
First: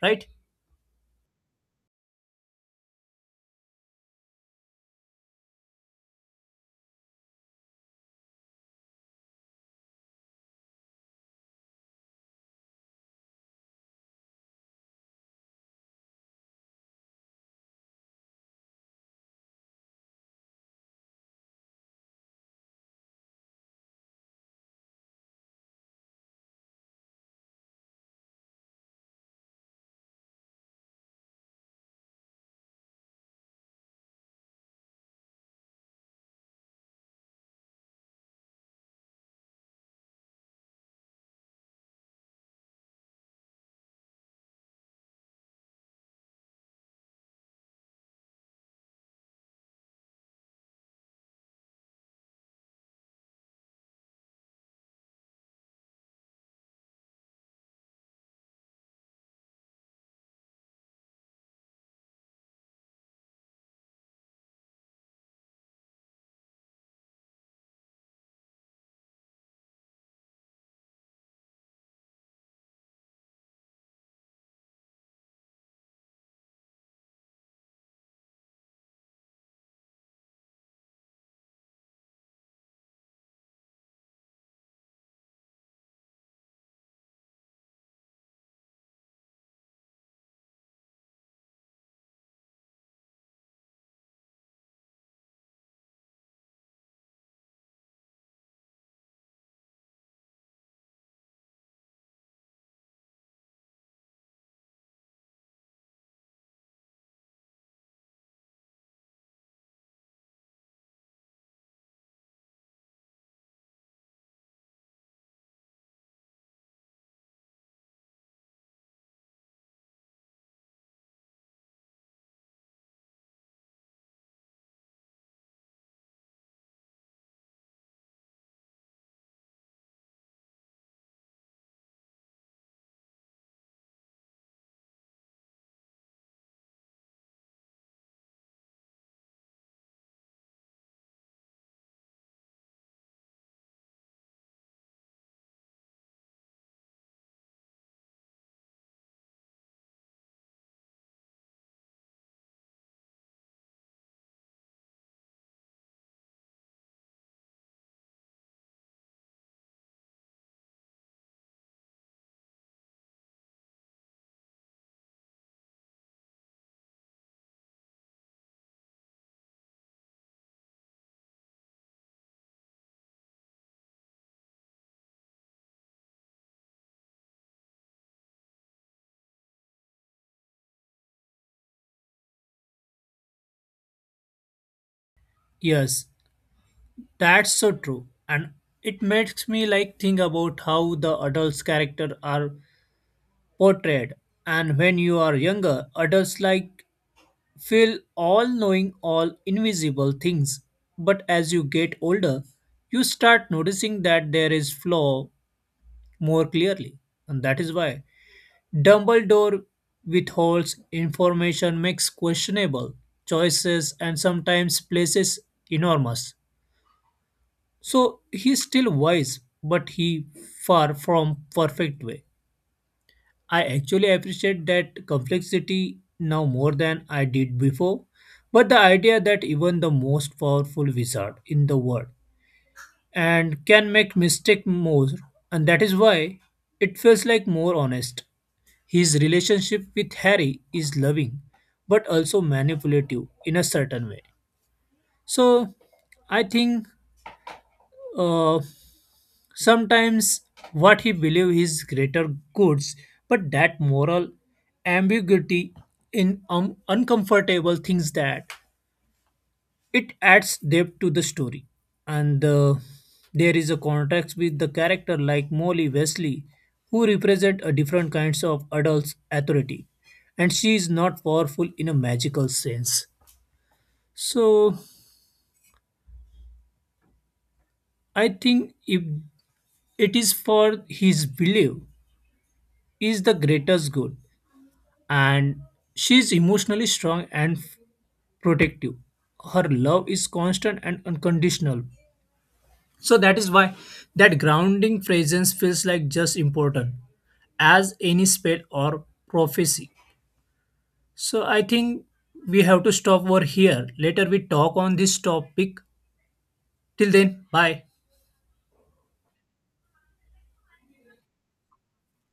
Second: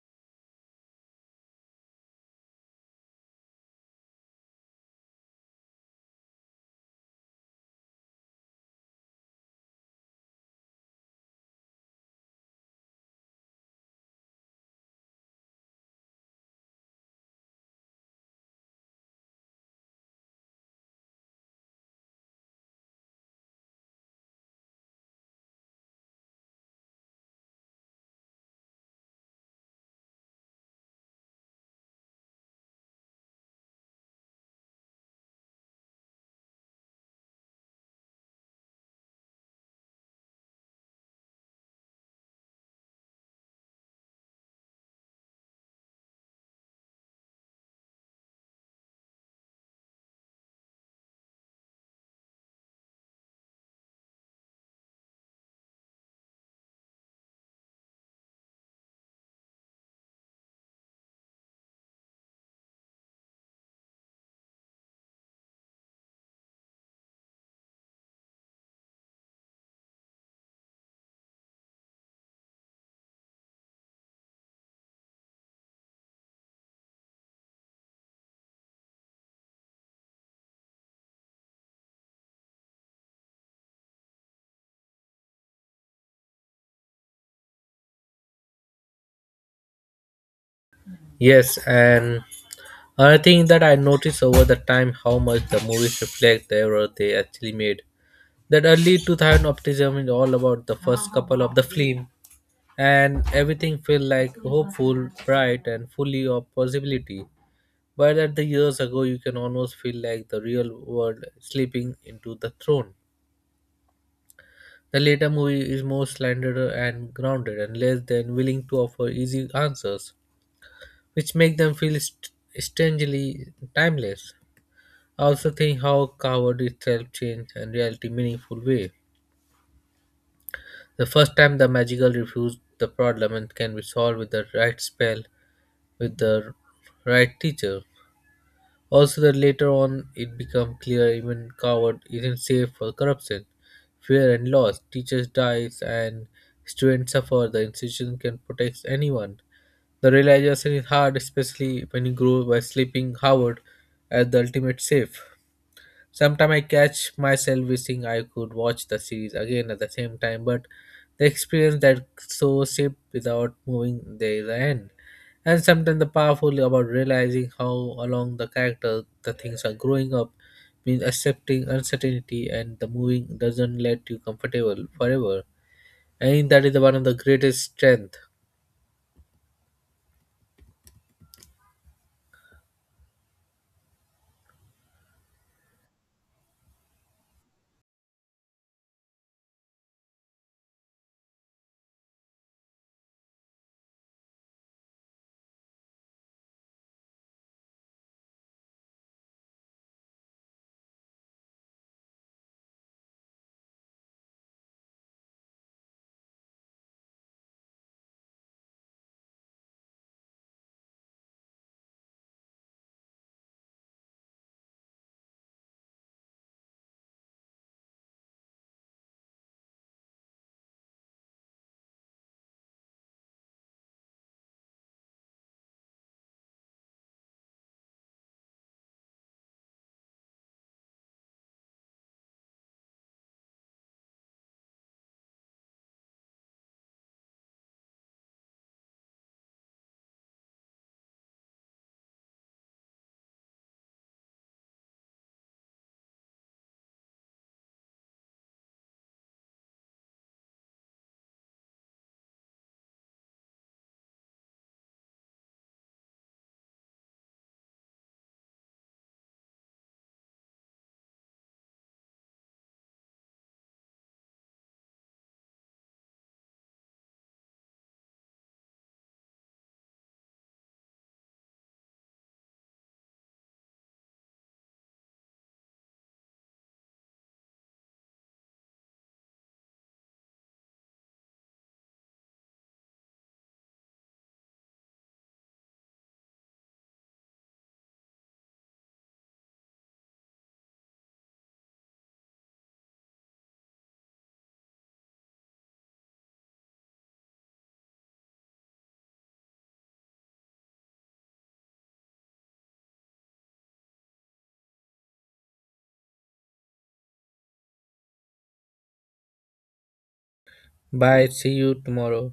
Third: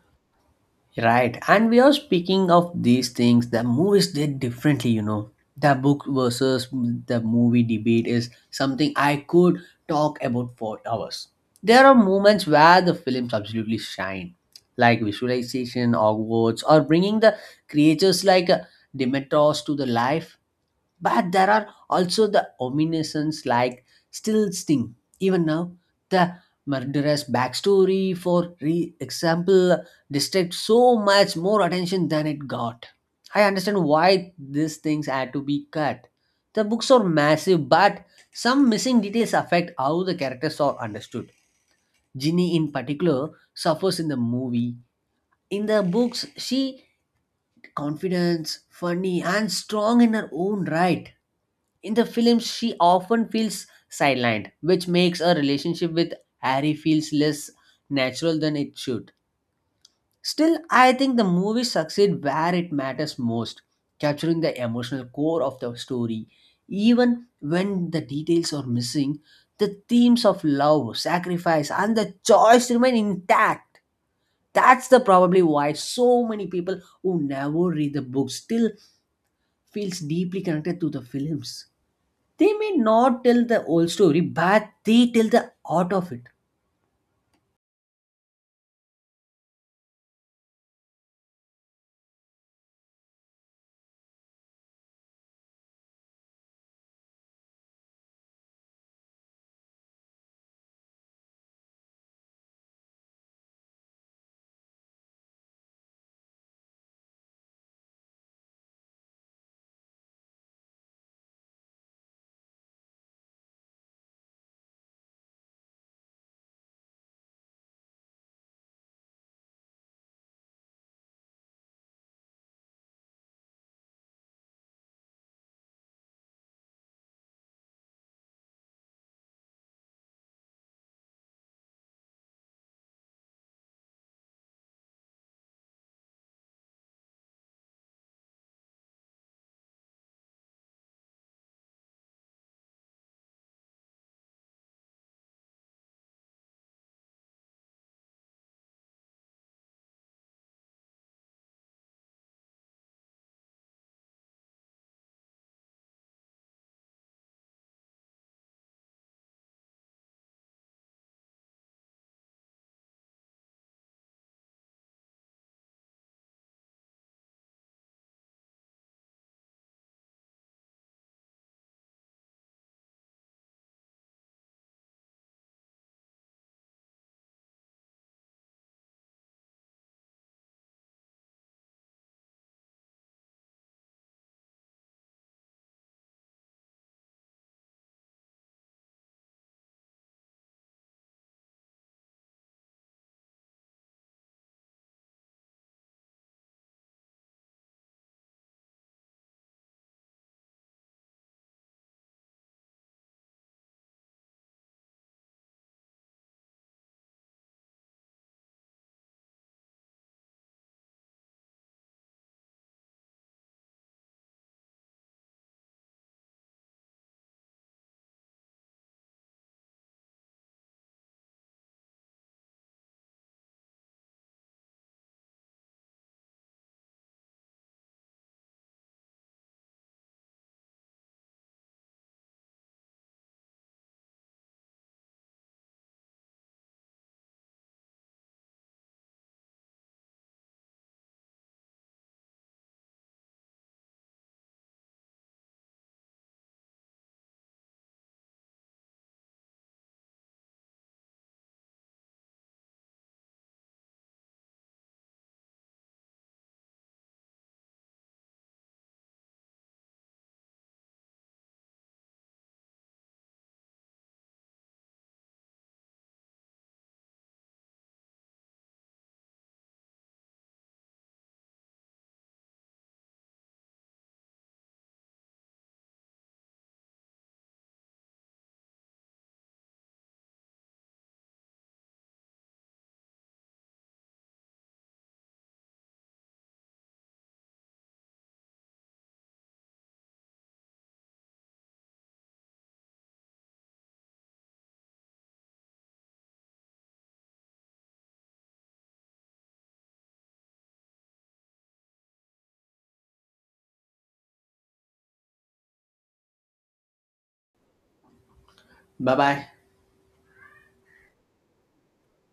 right? Right, and we are speaking of these things. The movies did differently, you know. The book versus the movie debate is something I could talk about for hours. There are moments where the films absolutely shine, like visualization, Hogwarts, or bringing the creatures like uh, Demetrius to the life. But there are also the omniscience like still sting. Even now, the murderous backstory, for re- example, distract so much more attention than it got. I understand why these things had to be cut. The books are massive, but some missing details affect how the characters are understood. Ginny, in particular, suffers in the movie. In the books, she confident, funny, and strong in her own right. In the films, she often feels sidelined, which makes her relationship with Harry feels less natural than it should. Still, I think the movie succeed where it matters most, capturing the emotional core of the story. Even when the details are missing, the themes of love, sacrifice, and the choice remain intact. That's the probably why so many people who never read the book still feels deeply connected to the films. They may not tell the whole story, but they tell the art of it. Yes, and another thing that I noticed over the time how much the movies reflect the error they actually made. That early two thousand optimism is all about the first couple of the film and everything felt like hopeful bright and fully of possibility, but at the years ago you can almost feel like the real world slipping into the throne. The later movie is more slender and grounded and less than willing to offer easy answers, which make them feel st- strangely timeless. I also think how coward itself changed and reality meaningful way. The first time the magical refused the problem and can be solved with the right spell with the right teacher. Also that later on it become clear even coward isn't safe for corruption, fear and loss. Teachers dies and students suffer, the institution can protect anyone. The realization is hard especially when you grow by sleeping Howard as the ultimate safe. Sometimes I catch myself wishing I could watch the series again at the same time, but the experience that so shaped without moving there is end. And sometimes the powerful about realizing how along the character the things are growing up means accepting uncertainty and the moving doesn't let you comfortable forever. I think that is one of the greatest strength. Yes, that's so true, and it makes me like think about how the adults' character are portrayed. And when you are younger, adults like feel all knowing, all invisible things. But as you get older, you start noticing that there is flaw more clearly. And that is why Dumbledore withholds information, makes questionable choices, and sometimes places enormous. So he's still wise, but he far from perfect way. I actually appreciate that complexity now more than I did before. But the idea that even the most powerful wizard in the world and can make mistake more, and that is why it feels like more honest. His relationship with Harry is loving, but also manipulative in a certain way. So, I think uh, sometimes what he believes is greater goods, but that moral ambiguity in um, uncomfortable things that it adds depth to the story, and uh, there is a contrast with the character like Molly Wesley, who represent a different kinds of adult's authority, and she is not powerful in a magical sense. So I think if it is for his belief is the greatest good, and she is emotionally strong and protective. Her love is constant and unconditional, so that is why that grounding presence feels like just important as any spell or prophecy. So I think we have to stop over here. Later we talk on this topic. Till then, bye. Bye bye. Bye, see you tomorrow.